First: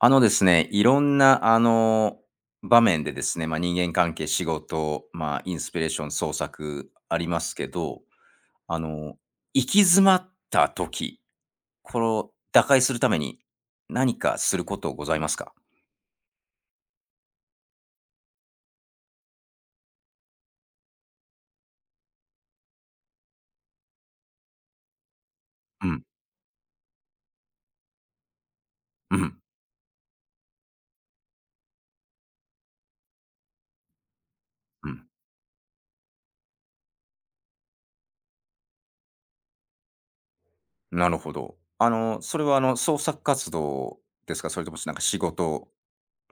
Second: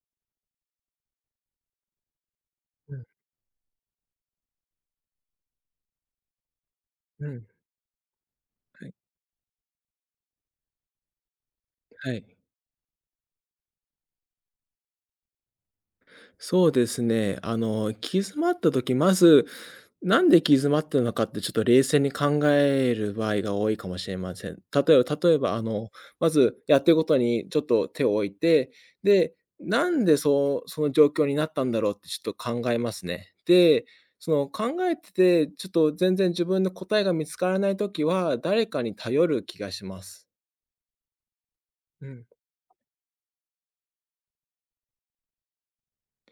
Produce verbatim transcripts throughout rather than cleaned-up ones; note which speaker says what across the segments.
Speaker 1: あのですね、いろんな、あの、場
Speaker 2: う
Speaker 1: 面
Speaker 2: ん、
Speaker 1: でですね、まあ、人間関係、仕事、まあ、インスピレーション、創作あり
Speaker 2: う
Speaker 1: ま
Speaker 2: ん。
Speaker 1: すけど、あ
Speaker 2: はい、
Speaker 1: の、行き詰まった時、これ
Speaker 2: はい。
Speaker 1: を打開するために何かすることございますか？
Speaker 2: そうですね。あの、行き詰まった時、まず、なんで行き詰まったのかってちょっと冷静に考える場合が多いかもしれません。例えば例えば、あ
Speaker 1: う
Speaker 2: の、
Speaker 1: ん、
Speaker 2: まずやってることにちょっと手を置いて、
Speaker 1: う
Speaker 2: で、
Speaker 1: ん、
Speaker 2: なんでそうその状況になったんだろうってちょっと考えますね。で、その考
Speaker 1: う
Speaker 2: え
Speaker 1: ん。
Speaker 2: てて、ちょっと全然自分の答えが見つからない時は、誰かに頼る気がします。
Speaker 1: なるほど。あ
Speaker 2: う
Speaker 1: の、
Speaker 2: ん。
Speaker 1: それは、あの、創作活動ですか？それとも、なんか仕事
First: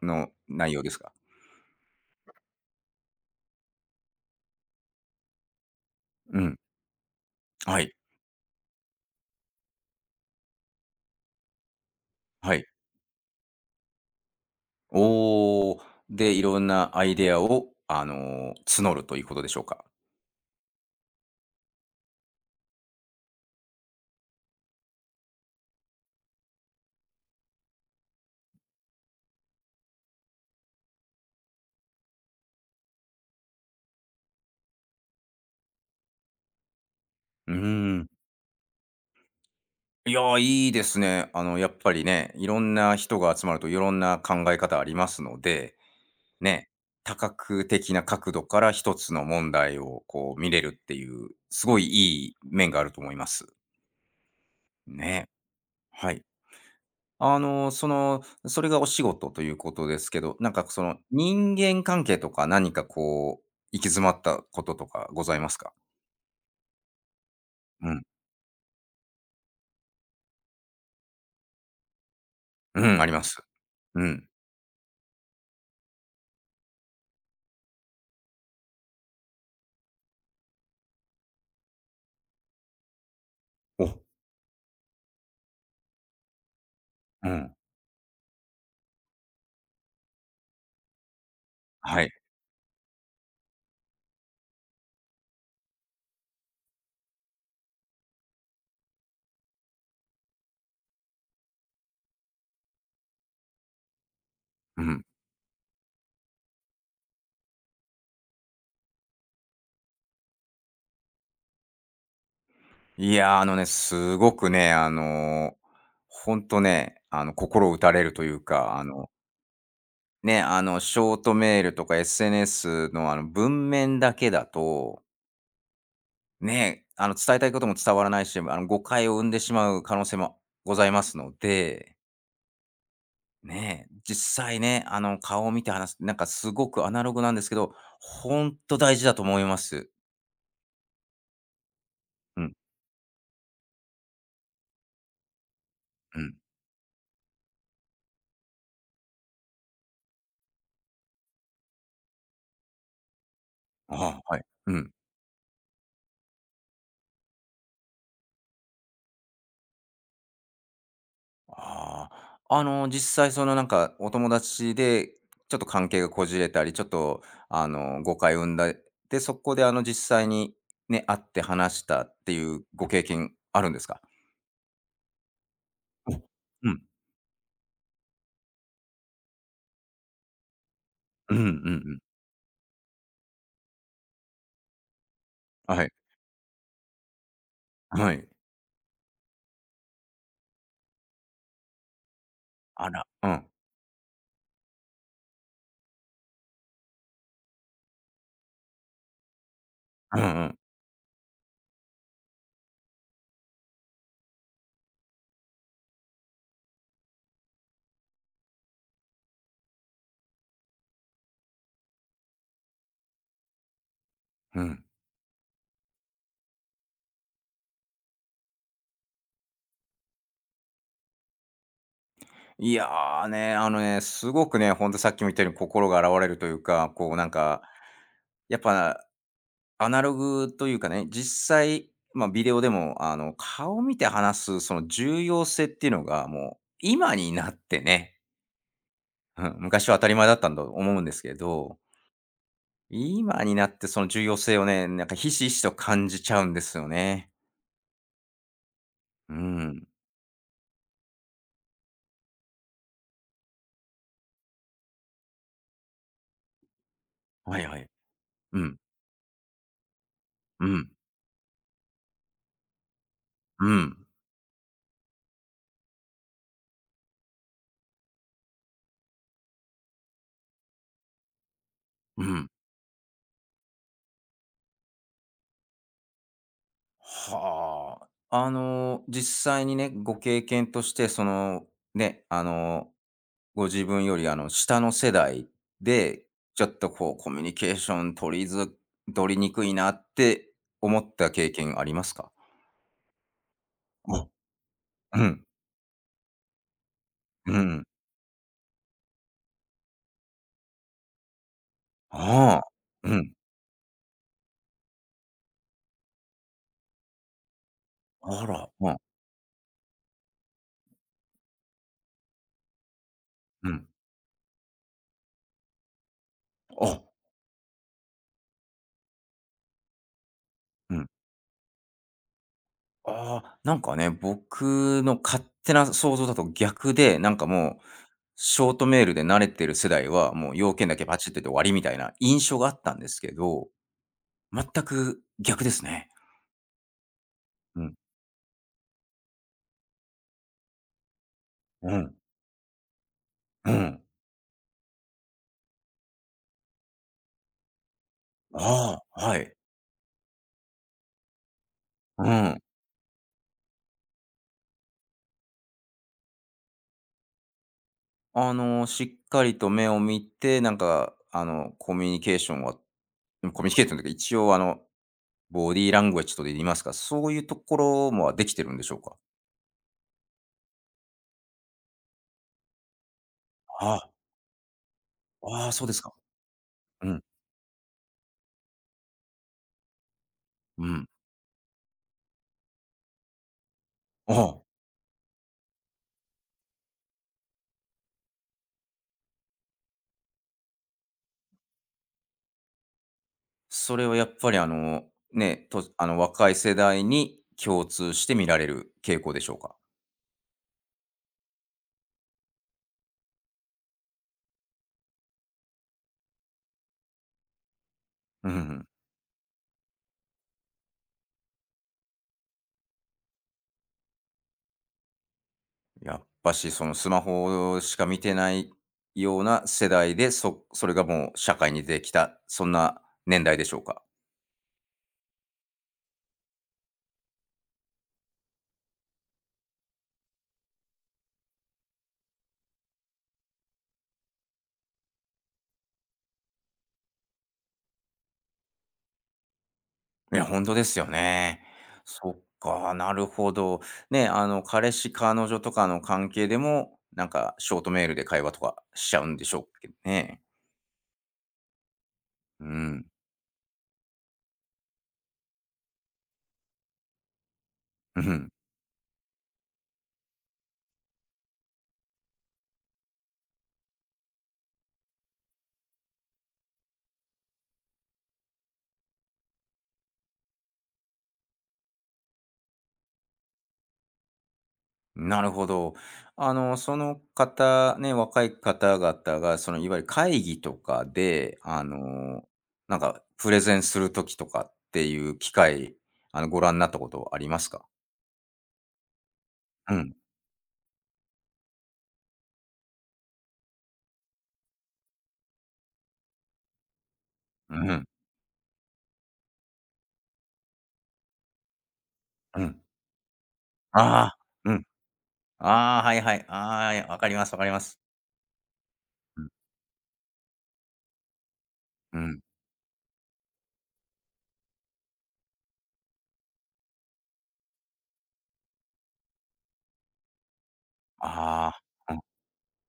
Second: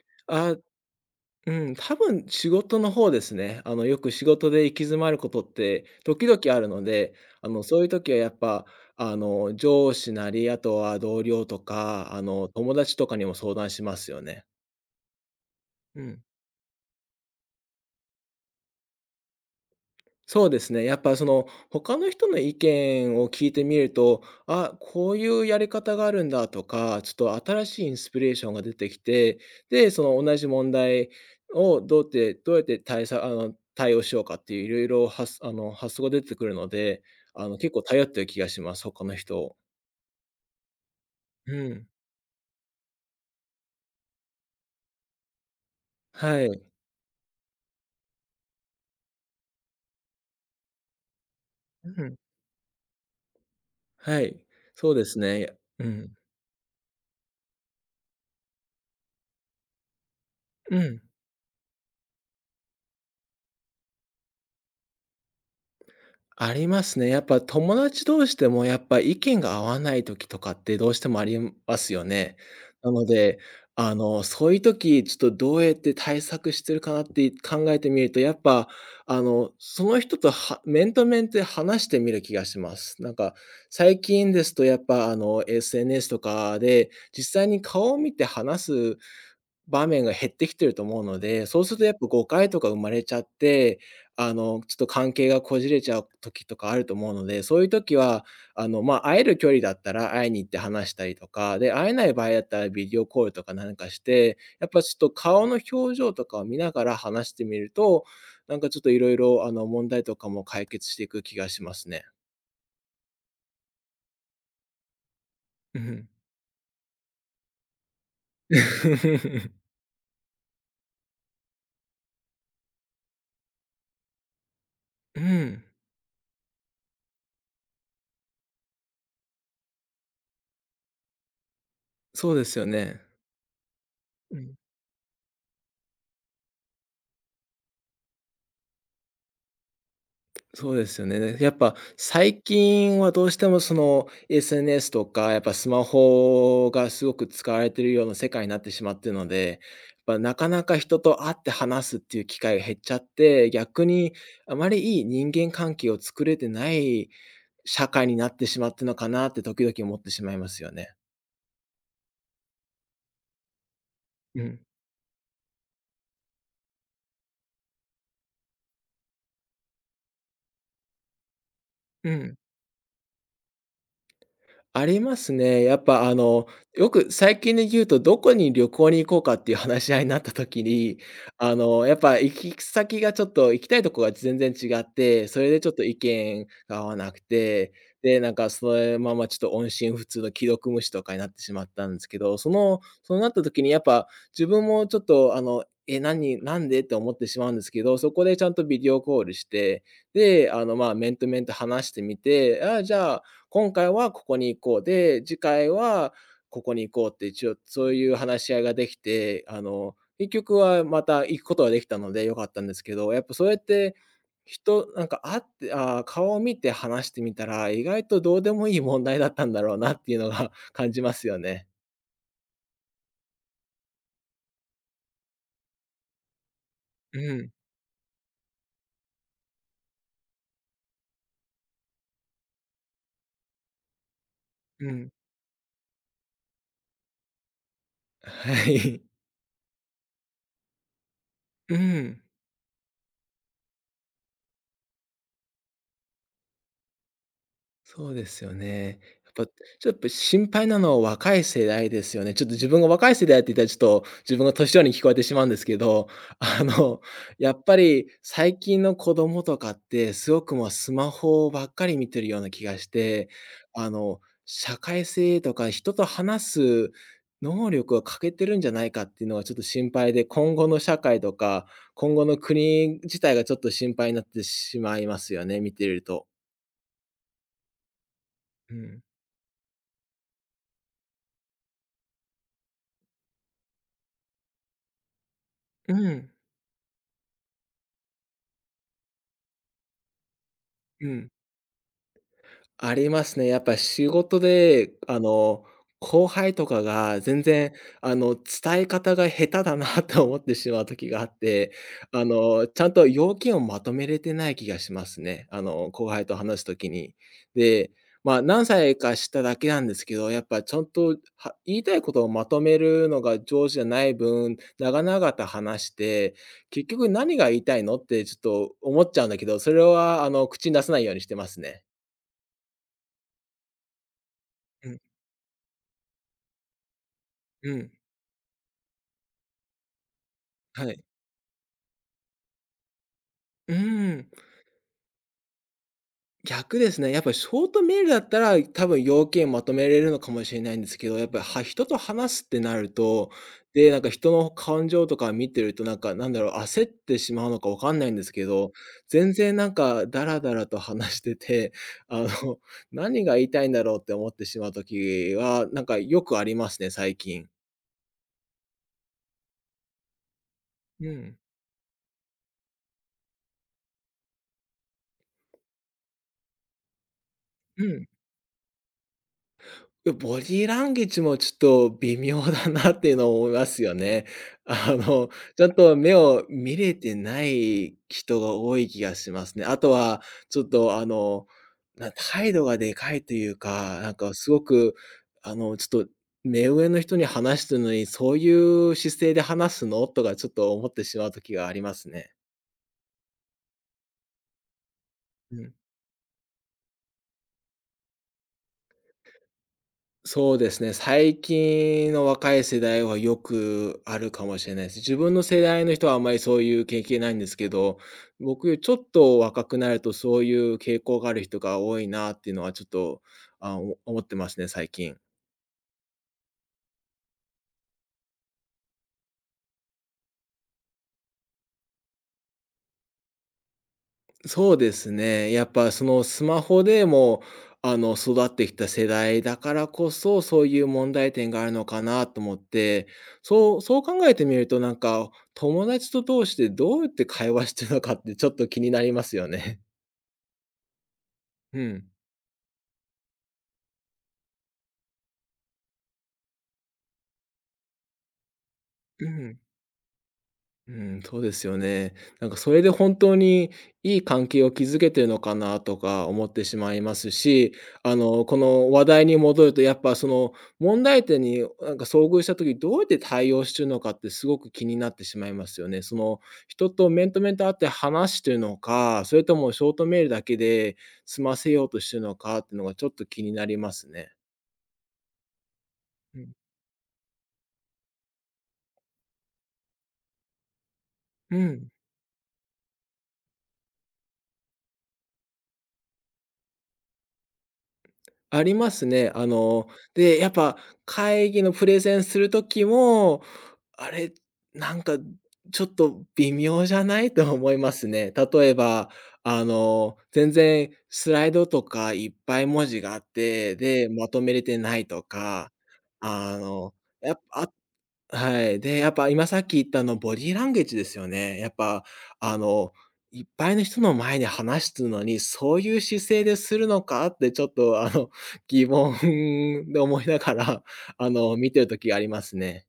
Speaker 1: の
Speaker 2: ああ、
Speaker 1: 内容ですか？
Speaker 2: うん、多分仕事の方ですね。あの、よく仕事で行き詰まることって時
Speaker 1: う
Speaker 2: 々
Speaker 1: ん、
Speaker 2: あるので、あの、そ
Speaker 1: は
Speaker 2: ういう
Speaker 1: い、
Speaker 2: 時はやっぱ、あの、上司なり、あとは同僚とか、あの、
Speaker 1: はい。
Speaker 2: 友達とかにも相談しますよね。
Speaker 1: おお。
Speaker 2: うん。
Speaker 1: で、いろんなアイデアを、あの、募るということでしょうか？
Speaker 2: そうですね。やっぱその他の人の意見を聞いてみると、あ、こういうやり方があるんだとか、ちょっと新しいインスピレーションが出てきて、で、その同じ問題をどうやってどうやって対策あの、対応しようかっていういろいろ発あの、発想が出てくるので、あ
Speaker 1: うー
Speaker 2: の、結構頼っ
Speaker 1: ん。
Speaker 2: てる気がします、他の人を。
Speaker 1: いやー、いいですね。あ
Speaker 2: う
Speaker 1: の、やっ
Speaker 2: ん。
Speaker 1: ぱりね、いろんな人が集まるといろんな考え方ありますので、
Speaker 2: はい。
Speaker 1: ね、多角的な角度から一つの問題をこう見れるっていう、すごい
Speaker 2: うん。
Speaker 1: いい面があると思います。
Speaker 2: はい。そうです
Speaker 1: ね、
Speaker 2: ね。う
Speaker 1: は
Speaker 2: ん。
Speaker 1: い。あの、その、それがお仕事ということですけど、なんか
Speaker 2: う
Speaker 1: その
Speaker 2: ん。
Speaker 1: 人間関係とか何かこう、行き詰まったこととかございますか？
Speaker 2: ありますね。やっぱ友
Speaker 1: うん。
Speaker 2: 達同士でもやっぱ意見が合わない時とかってどうしてもありますよね。
Speaker 1: う
Speaker 2: な
Speaker 1: ん、あ
Speaker 2: の
Speaker 1: ります。
Speaker 2: で、あ
Speaker 1: う
Speaker 2: の、
Speaker 1: ん。
Speaker 2: そういう時、ちょっとどうやって対策してるかなって考えてみると、やっぱ、あの、その人とは面と面で話してみる気がします。なんか、
Speaker 1: お、
Speaker 2: 最近ですとやっぱあの、エスエヌエス とかで
Speaker 1: う
Speaker 2: 実際
Speaker 1: ん。
Speaker 2: に顔を見て話す場面が減ってきてると思うので、そうするとやっ
Speaker 1: は
Speaker 2: ぱ
Speaker 1: い。
Speaker 2: 誤解とか生まれちゃって、あの、ちょっと関係がこじれちゃう時とかあると思うので、そういう時は、あの、まあ、会える距離だったら会いに行って話したりとか、で、会えない場合だったらビデオコールとか何かして、やっ
Speaker 1: う
Speaker 2: ぱちょっ
Speaker 1: ん。
Speaker 2: と顔の表情とかを見ながら話してみると、なんかちょっといろいろあの、問題とかも解決していく気がしますね。
Speaker 1: いやー、あのね、すごくね、あのー、
Speaker 2: うん。
Speaker 1: ほんとね、あの、心打たれるというか、あの、ね、あの、ショートメールとか エスエヌエス の、あの、文面だけだと、
Speaker 2: うん。
Speaker 1: ね、あの、伝えたいことも伝わらないし、あの、誤解を生んでしまう可能性もございますので、
Speaker 2: そうですよね。
Speaker 1: ね、
Speaker 2: う
Speaker 1: 実
Speaker 2: ん。
Speaker 1: 際ね、あの、顔を見て話す、なんかすごくアナログなんですけど、ほんと大事だと思います。
Speaker 2: そうですよね。やっぱ
Speaker 1: う
Speaker 2: 最
Speaker 1: ん、
Speaker 2: 近はどうしてもその エスエヌエス とか、やっぱスマ
Speaker 1: うん。
Speaker 2: ホがすごく使われてるような世界になってしまってるので、やっぱなかなか人と会って話すっていう機会が減っちゃって、逆に
Speaker 1: ああ、はい。
Speaker 2: あま
Speaker 1: うん。
Speaker 2: りいい人間関係を作れてない社会になってしまってるのかなって時々思ってしまいますよね。
Speaker 1: ああ、あの、実際そのなんかお友
Speaker 2: うん。
Speaker 1: 達でちょっと関係がこじれたり、ちょっとあの、誤解を生んだ、で、そこであの実際にね、会って話した
Speaker 2: う
Speaker 1: って
Speaker 2: ん。
Speaker 1: いうご経験あるんですか？
Speaker 2: ありますね。やっぱ
Speaker 1: お、
Speaker 2: あの、
Speaker 1: うん、
Speaker 2: よく最近で言うと、どこに旅行に行こうかっていう話し合いになった時に、
Speaker 1: うんうんう
Speaker 2: あの、や
Speaker 1: ん。
Speaker 2: っぱ行き先がちょっと行きたいとこが全然違って、それでちょっ
Speaker 1: は
Speaker 2: と
Speaker 1: い、
Speaker 2: 意見が合わなくて、
Speaker 1: は
Speaker 2: で、
Speaker 1: い。
Speaker 2: なんかそのままちょっと音信不通の既読無視とかになってしまったんですけど、その、
Speaker 1: あら、
Speaker 2: そう
Speaker 1: う
Speaker 2: なった
Speaker 1: ん、
Speaker 2: 時にやっぱ自分もちょっとあの、え、何、なんでって思ってしまうんですけど、そこでちゃんとビデオコールして、
Speaker 1: うんう
Speaker 2: で、
Speaker 1: ん、
Speaker 2: あの、まあ、面と面と話してみて、ああ、じゃあ、今回はここに行こう、で、次回はここに行こうって一応そういう話し合いができて、あの、結局はまた行くことができたので良かったんですけど、やっぱそうやって、
Speaker 1: うん。
Speaker 2: 人なんか会って、ああ、顔を見て話してみたら、意外とどうでもいい問題だったんだろうなっていうのが 感じますよね。
Speaker 1: いや、ね、あのね、すごくね、ほんとさっきも言ったように心が洗われるというか、こう
Speaker 2: う
Speaker 1: なん
Speaker 2: ん、
Speaker 1: かやっぱ、アナログというかね、実際、まあ、ビデオでも、あの、顔見て話すその
Speaker 2: うん。
Speaker 1: 重要性っていうのが、もう今になってね、
Speaker 2: はい。
Speaker 1: うん、昔は当たり前だったんだと思うんですけ
Speaker 2: う
Speaker 1: ど、
Speaker 2: ん。
Speaker 1: 今になってその重要性をね、なんかひしひしと感じちゃうんですよね。
Speaker 2: そうですよね。
Speaker 1: う
Speaker 2: やっぱ、ちょっ
Speaker 1: ん。
Speaker 2: とやっぱ心配なのは若い世代ですよね。ちょっと自分が若い世代って言ったら、ちょっと自分が年寄りに聞こえてしまうんですけど、あの、や
Speaker 1: は
Speaker 2: っ
Speaker 1: い
Speaker 2: ぱ
Speaker 1: はい。
Speaker 2: り最
Speaker 1: うん、
Speaker 2: 近の子供とかって、すごく
Speaker 1: う
Speaker 2: もう
Speaker 1: ん、
Speaker 2: スマホばっかり見てるような気がして、
Speaker 1: う
Speaker 2: あ
Speaker 1: ん、
Speaker 2: の、社会性とか人と話す能力が欠けてるんじゃないかっていうのがちょっと心配で、今後の社会とか、今
Speaker 1: う
Speaker 2: 後の
Speaker 1: ん。
Speaker 2: 国自体がちょっと心配になってしまいますよね、見てると。
Speaker 1: はあ。あ
Speaker 2: う
Speaker 1: の、
Speaker 2: ん。
Speaker 1: 実際にね、ご経験として、その、ね、あのご自分より、あの、下の世代
Speaker 2: う
Speaker 1: で、
Speaker 2: ん。
Speaker 1: ちょっとこうコミュニケーション取りづ取りにくいなって思
Speaker 2: う
Speaker 1: った
Speaker 2: ん、
Speaker 1: 経験ありますか？
Speaker 2: ありますね。やっぱ仕
Speaker 1: あ、
Speaker 2: 事で、あ
Speaker 1: うん、
Speaker 2: の、後輩とかが全
Speaker 1: う
Speaker 2: 然、
Speaker 1: ん。
Speaker 2: あの、伝え方が下手だな と思ってしまう時があって、あ
Speaker 1: ああ、
Speaker 2: の、ちゃんと
Speaker 1: うん。
Speaker 2: 要件をまとめれてない気がしますね。あの、後輩と話す時に。で、まあ、
Speaker 1: あ
Speaker 2: 何
Speaker 1: ら、うん、
Speaker 2: 歳かしただけなんですけど、やっぱちゃんと、は言いたいことをまとめるのが
Speaker 1: う
Speaker 2: 上手じゃ
Speaker 1: ん。
Speaker 2: ない分、長々と話して、結
Speaker 1: あ、
Speaker 2: 局何が言いたいのってちょっと思っちゃうんだけど、それは、あの、口に出さ
Speaker 1: う
Speaker 2: ない
Speaker 1: ん。
Speaker 2: ようにしてますね。
Speaker 1: ああ、なんかね、
Speaker 2: うん、
Speaker 1: 僕の勝手な想像だと逆で、なんか
Speaker 2: う
Speaker 1: もう、
Speaker 2: ん、
Speaker 1: ショートメールで慣れてる世代は、もう要件
Speaker 2: は
Speaker 1: だ
Speaker 2: い。
Speaker 1: けパチッとって終わりみたいな印象があったんですけど、
Speaker 2: うーん、
Speaker 1: 全く逆ですね。
Speaker 2: 逆ですね。やっぱりショー
Speaker 1: う
Speaker 2: ト
Speaker 1: ん、
Speaker 2: メールだったら、多分要件まとめれるのかもしれないんですけど、やっぱり、は人
Speaker 1: う
Speaker 2: と
Speaker 1: ん、
Speaker 2: 話すってなると、
Speaker 1: う
Speaker 2: で、なん
Speaker 1: ん。
Speaker 2: か人の感情とか見てると、なんか、なんだろう、焦ってしまうのかわかんないんですけど、
Speaker 1: ああ、
Speaker 2: 全
Speaker 1: はい。
Speaker 2: 然なんかダラダラと話してて、あ
Speaker 1: う
Speaker 2: の、
Speaker 1: ん。
Speaker 2: 何が言いたいんだろうって思ってしまう時は、なんかよくありますね、最近。
Speaker 1: あの、しっかりと目を見て、なん
Speaker 2: う
Speaker 1: か、
Speaker 2: ん、
Speaker 1: あの、コミュニケーションはうん、コミュニケーションというか、一応、あの、ボディーランゲージとで言いますか、そういうとこ
Speaker 2: うん。
Speaker 1: ろもできてるんでしょうか？
Speaker 2: ボディーランゲージもちょっと微妙だなっていうのを思いますよ
Speaker 1: ああ、
Speaker 2: ね。あの、ち
Speaker 1: あ
Speaker 2: ゃ
Speaker 1: あ、
Speaker 2: ん
Speaker 1: そうで
Speaker 2: と
Speaker 1: すか。
Speaker 2: 目を見れ
Speaker 1: う
Speaker 2: て
Speaker 1: ん、
Speaker 2: ない人が多い気がしますね。あとは、ちょっ
Speaker 1: う
Speaker 2: とあ
Speaker 1: ん。
Speaker 2: の、な態度がでかいというか、なんか
Speaker 1: あ
Speaker 2: す
Speaker 1: あ、
Speaker 2: ごく、あの、ちょっと目上の人に話してるのに、そういう姿勢で話すの？とかちょっと思ってしまう時がありますね。
Speaker 1: それはやっぱり、あの、
Speaker 2: う
Speaker 1: ね、
Speaker 2: ん。
Speaker 1: とあの、若い世代に共通して見られる傾向でしょうか？
Speaker 2: そうですね、最近の若い世代はよくあるかもしれないです。自分の世代の人はあまりそういう経験ないんですけど、
Speaker 1: うんう
Speaker 2: 僕より
Speaker 1: ん。
Speaker 2: ちょっと若くなるとそういう傾向がある人が多いなっていうのはちょっと、あ、お思ってますね、最近。
Speaker 1: やっぱし、その、スマホしか見てないような世代で、そそれがもう社会に出てきた、そんな年代でしょうか？
Speaker 2: そうですね。やっぱそのスマホでも、あの、育ってきた世代だからこそ、そういう問題点があるのかなと思って、そうそう考えてみると、なんか、友達と通してどうやって会話してるのかってちょっと気になりますよね。
Speaker 1: ね、や本当ですよね。
Speaker 2: うん。
Speaker 1: そっか、なるほど。ね、あの、彼氏、彼女とかの関係でも、なんかショートメールで会話とかしちゃう
Speaker 2: う
Speaker 1: んでし
Speaker 2: ん。
Speaker 1: ょうけどね。
Speaker 2: うん、そうですよね。なんか
Speaker 1: う
Speaker 2: それで
Speaker 1: ん。
Speaker 2: 本当にいい関係を築けてるのかなとか思ってしまいますし、あ
Speaker 1: う
Speaker 2: の、
Speaker 1: ん。
Speaker 2: この話題に戻るとやっぱその問題点になんか遭遇した時どうやって対応してるのかってすごく気になってしまいますよね。その人と面と面と会って話してるのか、それともショートメールだけで済ませようとしてるのかっていうのがちょっと気になりますね。
Speaker 1: なるほど。
Speaker 2: う
Speaker 1: あ
Speaker 2: ん。
Speaker 1: の、その方ね、若い方々が、その、いわゆる会議とか
Speaker 2: う
Speaker 1: で、あ
Speaker 2: ん。
Speaker 1: の、なんかプレゼンする時とかっていう機会、あの、ご覧になったことありますか？
Speaker 2: ありますね。あの、
Speaker 1: うん。
Speaker 2: で、やっぱ会議のプレゼンする時も、あれ、なんかちょっと微妙じゃない？と思
Speaker 1: う
Speaker 2: い
Speaker 1: ん
Speaker 2: ま
Speaker 1: うん。
Speaker 2: すね。例えば、あの、全然スライドとかいっ
Speaker 1: う
Speaker 2: ぱい
Speaker 1: ん。
Speaker 2: 文字があって、で、
Speaker 1: あ
Speaker 2: ま
Speaker 1: あ、
Speaker 2: とめれ
Speaker 1: う
Speaker 2: て
Speaker 1: ん
Speaker 2: ないとか、
Speaker 1: ああ、はいはい。
Speaker 2: あの、
Speaker 1: ああ、わか
Speaker 2: や
Speaker 1: り
Speaker 2: っ
Speaker 1: ますわかり
Speaker 2: ぱ
Speaker 1: ます。
Speaker 2: はい。で、やっぱ
Speaker 1: う
Speaker 2: 今
Speaker 1: ん、
Speaker 2: さっき言ったあのボディーランゲージですよね。やっぱ
Speaker 1: うん。
Speaker 2: あの、いっぱいの人の前で話すのに、そういう姿勢でするのかってちょっとあの、疑問で思いながら、あの、見
Speaker 1: あ
Speaker 2: てる
Speaker 1: あ、
Speaker 2: 時
Speaker 1: う
Speaker 2: あ
Speaker 1: ん。
Speaker 2: りますね。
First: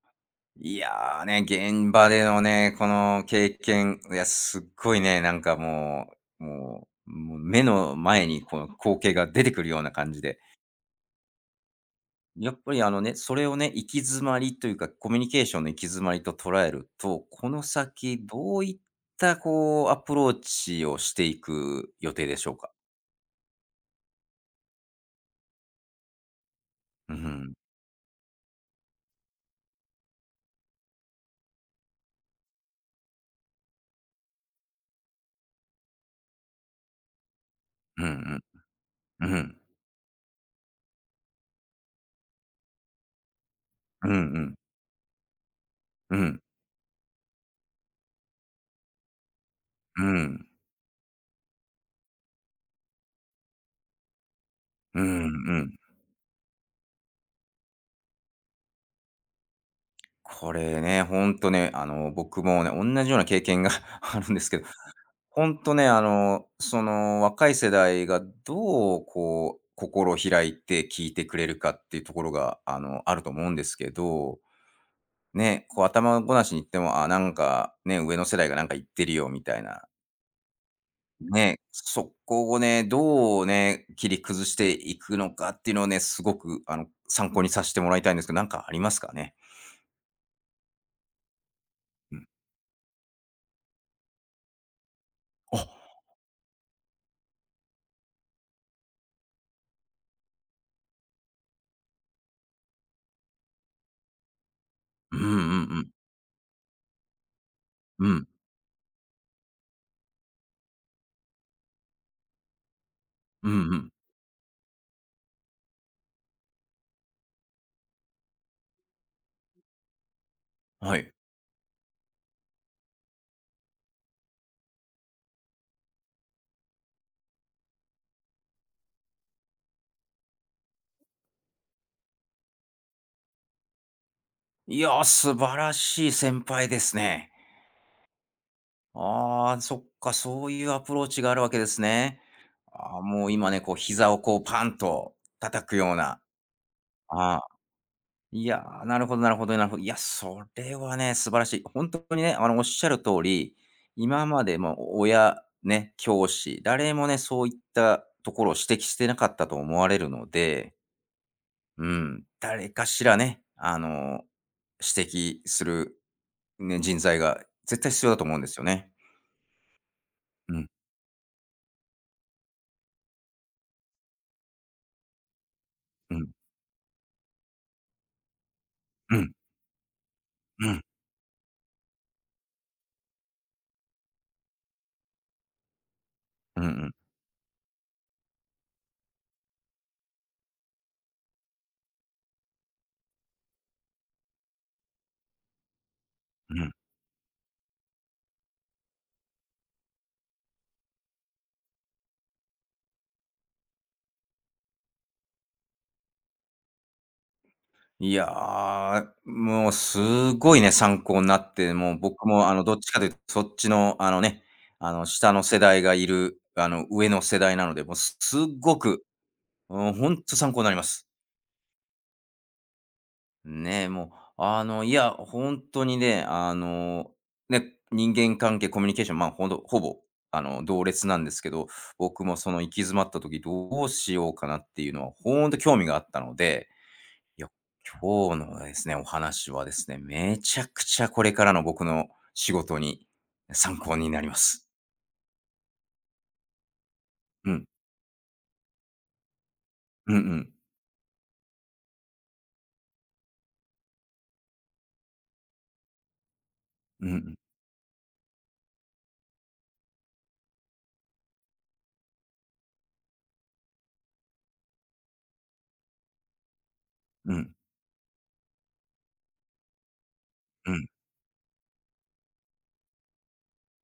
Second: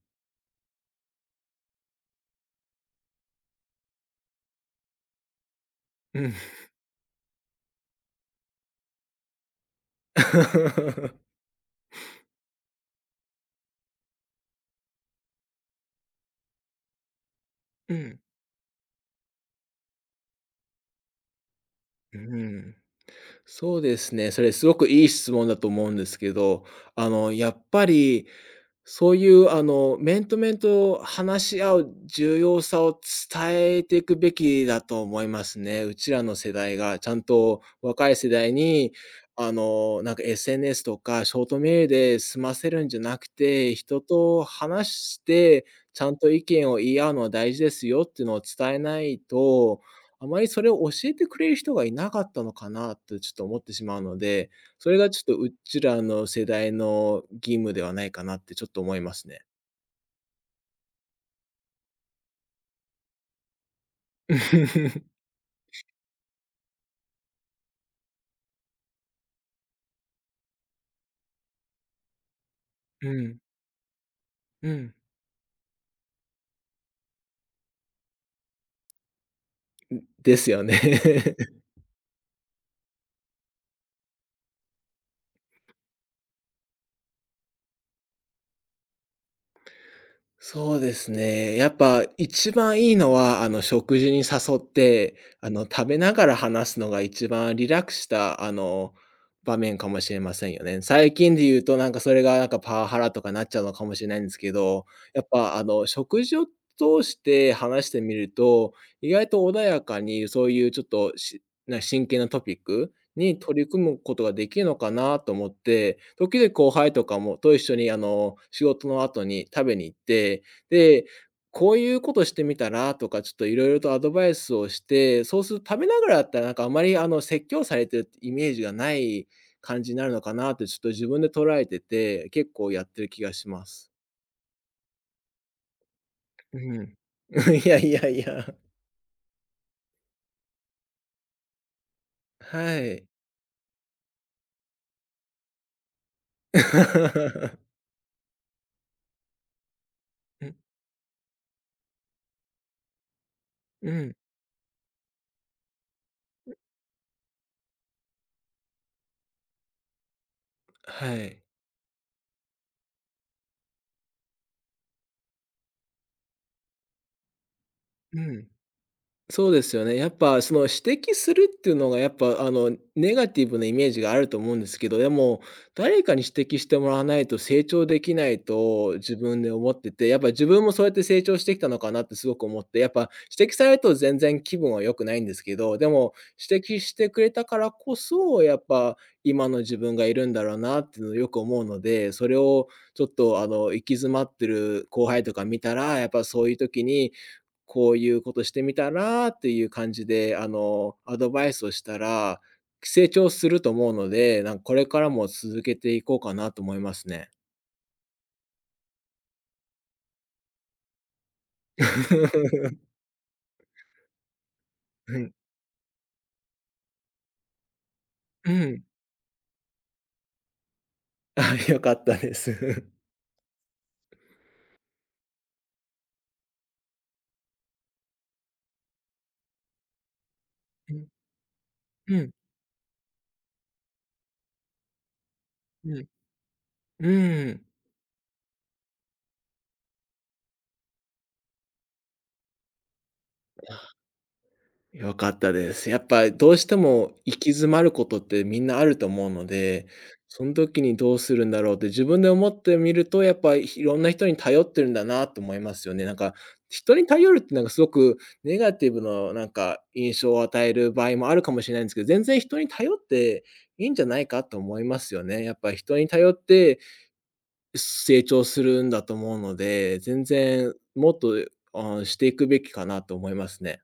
Speaker 1: いや、ね、現場でのね、この経験、いや、すっごいね、なんかも
Speaker 2: うん。
Speaker 1: うもうもう目の前にこの光景が出てくるような感じで、やっぱりあのね、それをね、行き詰まりというか、コミュニケーションの行き詰まりと捉えると、この
Speaker 2: う
Speaker 1: 先
Speaker 2: ん。
Speaker 1: どういったこうアプローチをしていく予
Speaker 2: う
Speaker 1: 定でしょうか？
Speaker 2: ん。そうですね、それすごくいい質問だと思うんですけど、あ
Speaker 1: う
Speaker 2: の、や
Speaker 1: ん。
Speaker 2: っぱりそういう、あの、面と面と話し合う重要さを伝えていくべきだと思いますね。うちらの世代がちゃんと
Speaker 1: う
Speaker 2: 若い世
Speaker 1: ん
Speaker 2: 代に、
Speaker 1: うん。う
Speaker 2: あ
Speaker 1: ん。
Speaker 2: の、なんか エスエヌエス とかショートメールで済ませるんじゃなくて、人
Speaker 1: うんう
Speaker 2: と
Speaker 1: ん。
Speaker 2: 話して、ちゃ
Speaker 1: う
Speaker 2: んと
Speaker 1: ん。
Speaker 2: 意見を言い合うのは大事ですよっていうのを伝えないと、
Speaker 1: うん。う
Speaker 2: あま
Speaker 1: ん。
Speaker 2: りそれを教えてくれる人がいなかったのかなとちょっと思ってしまうので、それ
Speaker 1: う
Speaker 2: がち
Speaker 1: ん
Speaker 2: ょっとう
Speaker 1: うん。
Speaker 2: ちらの世代の義務ではないかなってちょっと思いますね。
Speaker 1: これね、ほんとね、あの、僕もね、おんなじような経験が あるんですけど、ほんとね、あの、その、若い世代がどう、こう、心を開いて聞いてくれるかっていうところが、あの、
Speaker 2: う
Speaker 1: あると
Speaker 2: ん、
Speaker 1: 思うんですけど、
Speaker 2: うん。
Speaker 1: ね、こう、頭ごなしに言っても、あ、なんか、ね、上の世代がなんか言ってるよみたいな、
Speaker 2: ですよね。
Speaker 1: ね、そこをね、どうね、切り崩していくのかっていうのをね、すごく、あの、参考にさせてもらいたいんですけど、なんかありますかね？
Speaker 2: そうですね。やっぱ
Speaker 1: うん。
Speaker 2: 一番いいのは、あの、食事に誘って、あの、食
Speaker 1: あ、
Speaker 2: べながら話すのが一番リラックスした、あの、場面かもしれませんよね。最近で言うと、なんかそれがなんかパワハラとかなっちゃうのかもしれないんですけど、
Speaker 1: うん
Speaker 2: や
Speaker 1: う
Speaker 2: っ
Speaker 1: んう
Speaker 2: ぱあの、
Speaker 1: ん。
Speaker 2: 食事を通して話して
Speaker 1: う
Speaker 2: み
Speaker 1: ん。
Speaker 2: ると、意外と穏やかにそういうちょっとしな真剣なトピックに
Speaker 1: うん
Speaker 2: 取り
Speaker 1: うん。
Speaker 2: 組むことができるのかなと思って、時々後輩とかもと一緒にあの、仕事の後に食べに行って、
Speaker 1: は
Speaker 2: で、
Speaker 1: い。
Speaker 2: こういうことしてみたらとか、ちょっといろいろとアドバイスをして、そうすると食べながらだったらなんかあまりあの、説教されてるイメージがない感じになるのかなってちょっと自分で捉えてて、結構やってる気がします。
Speaker 1: いやー、素晴らしい先
Speaker 2: う
Speaker 1: 輩です
Speaker 2: ん。
Speaker 1: ね。
Speaker 2: いやいやいや。
Speaker 1: ああ、そっか、そういうアプローチがあるわけですね。
Speaker 2: は
Speaker 1: あー
Speaker 2: い。
Speaker 1: もう今ね、こう膝をこうパンと叩くような。ああ、いやー、なるほどなるほどなるほど。いや、そ
Speaker 2: うん、
Speaker 1: れはね、素晴らしい。本当にね、あの、おっしゃる通り、
Speaker 2: うん、
Speaker 1: 今までも親、ね、教師、誰もね、そういったところを指摘してなかったと思われるので、
Speaker 2: はい。
Speaker 1: うん、誰かしらね、あの、指摘するね、人材が絶対必要だ
Speaker 2: う
Speaker 1: と思うんで
Speaker 2: ん。
Speaker 1: すよね。
Speaker 2: そうですよね。やっぱそ
Speaker 1: う
Speaker 2: の
Speaker 1: ん、
Speaker 2: 指摘するっていうのがやっぱあのネガティブなイメージがあると思うんですけど、でも誰か
Speaker 1: う
Speaker 2: に
Speaker 1: ん、
Speaker 2: 指摘してもらわないと成長できないと
Speaker 1: う
Speaker 2: 自
Speaker 1: ん、うん、
Speaker 2: 分で思ってて、やっぱ自分
Speaker 1: う
Speaker 2: も
Speaker 1: ん
Speaker 2: そうやって成長してきたのかなってすごく思って、やっぱ指摘されると全然気分は良くないんですけど、でも
Speaker 1: う
Speaker 2: 指摘
Speaker 1: ん、
Speaker 2: してくれたからこそ、やっぱ今の自分がいるんだろうなっていうのをよく思うので、それをちょっとあの行き詰まってる後輩とか見たら、やっぱそういう
Speaker 1: うん。
Speaker 2: 時にこういうことしてみたらっていう感じで、あの、アドバイスをしたら、成長すると思うので、なんかこれからも続けていこうかなと思いますね。
Speaker 1: いやー、もうすごいね、参考になって、もう僕もあの、どっ ちかというとそっちのあのね、あの、
Speaker 2: う
Speaker 1: 下
Speaker 2: ん、
Speaker 1: の世代がいる、あの、上の世代なので、もうすすっ
Speaker 2: う
Speaker 1: ご
Speaker 2: ん。
Speaker 1: く、うん、本当参考になります。
Speaker 2: あ、良かったです。
Speaker 1: ねえ、もう、あの、いや、本当にね、あの、ね、人間関係、コミュニケーション、まあ、ほんと、ほぼ、あの、同
Speaker 2: う
Speaker 1: 列
Speaker 2: ん、
Speaker 1: なんですけど、
Speaker 2: う
Speaker 1: 僕
Speaker 2: ん、
Speaker 1: もその行き詰まった時どうしようかなっていうのは、ほんと興味
Speaker 2: う
Speaker 1: があっ
Speaker 2: ん、
Speaker 1: たので、いや、
Speaker 2: うん。
Speaker 1: 今日のですね、お話はですね、めちゃくちゃこれからの僕の仕事に参考になります。
Speaker 2: 良かったです。やっぱどうしても行
Speaker 1: う
Speaker 2: き
Speaker 1: ん。
Speaker 2: 詰まることってみんなあると思うので、
Speaker 1: うんう
Speaker 2: そ
Speaker 1: ん。
Speaker 2: の時にどうするんだろうって自分で思ってみると、やっぱいろんな人に頼ってるんだなと思いますよね。なんか、人
Speaker 1: う
Speaker 2: に
Speaker 1: んう
Speaker 2: 頼
Speaker 1: ん。
Speaker 2: るってなんかすごくネガティブのなんか印象を与える場合もあるかもしれないんですけど、全然人に頼っていいんじゃないかと思いますよね。やっぱ人に頼って
Speaker 1: うん。
Speaker 2: 成長するんだと思うので、全
Speaker 1: う
Speaker 2: 然
Speaker 1: ん。
Speaker 2: もっと、あ、していくべきかなと思いますね。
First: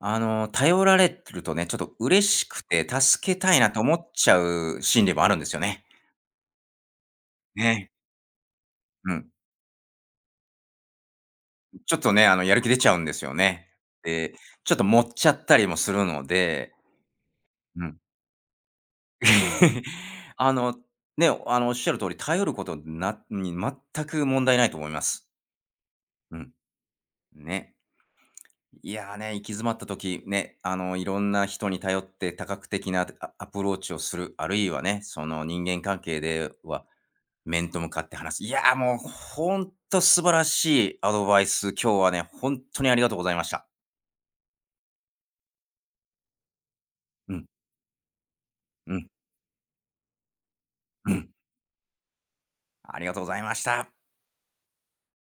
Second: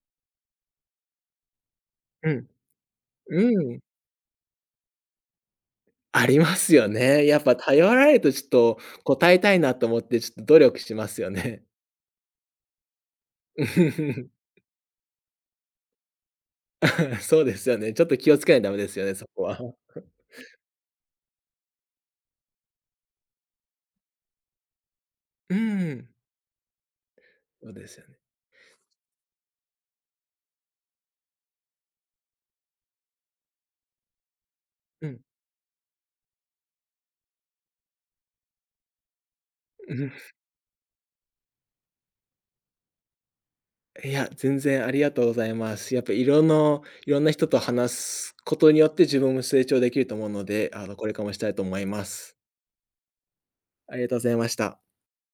Speaker 1: あの、頼られてるとね、ちょっと嬉
Speaker 2: う
Speaker 1: し
Speaker 2: ん。
Speaker 1: くて助けたいな
Speaker 2: う
Speaker 1: と
Speaker 2: ん。
Speaker 1: 思っちゃう心理もあるんですよね。
Speaker 2: ありますよね。やっぱ頼
Speaker 1: ね、
Speaker 2: られるとちょっと
Speaker 1: うん。
Speaker 2: 答えたいなと思って、ちょっと努力しますよね。
Speaker 1: ちょっとね、あの、やる気出ちゃうんですよね。で、ちょっと盛っちゃったりもするので、
Speaker 2: うんそうですよ
Speaker 1: う
Speaker 2: ね。
Speaker 1: ん。
Speaker 2: ちょっと気をつけないとダメですよね、そこは。
Speaker 1: あの、ね、あの、おっしゃる通り、頼ることなに全く問題ないと思います。
Speaker 2: うん、
Speaker 1: うん。
Speaker 2: そう
Speaker 1: ね。
Speaker 2: ですよね。
Speaker 1: いや、ね、行き詰まった時、ね、あの、いろんな人に頼って多角的なアアプローチをする、あるいはね、
Speaker 2: うん、
Speaker 1: その、人間関係では、面と向かって話す。いや、もうほん
Speaker 2: う
Speaker 1: と
Speaker 2: ん。
Speaker 1: 素晴らしいアドバイス、今日はね、本当にありがとうございました。
Speaker 2: いや、全然ありがとうございます。やっぱ色のいろんな
Speaker 1: うん。
Speaker 2: 人と話すことによ
Speaker 1: う
Speaker 2: って
Speaker 1: ん、
Speaker 2: 自分も成長できると思うので、あの、これ
Speaker 1: う
Speaker 2: から
Speaker 1: ん。
Speaker 2: もしたいと思います。
Speaker 1: ありがとうございました。
Speaker 2: ありがとうございました。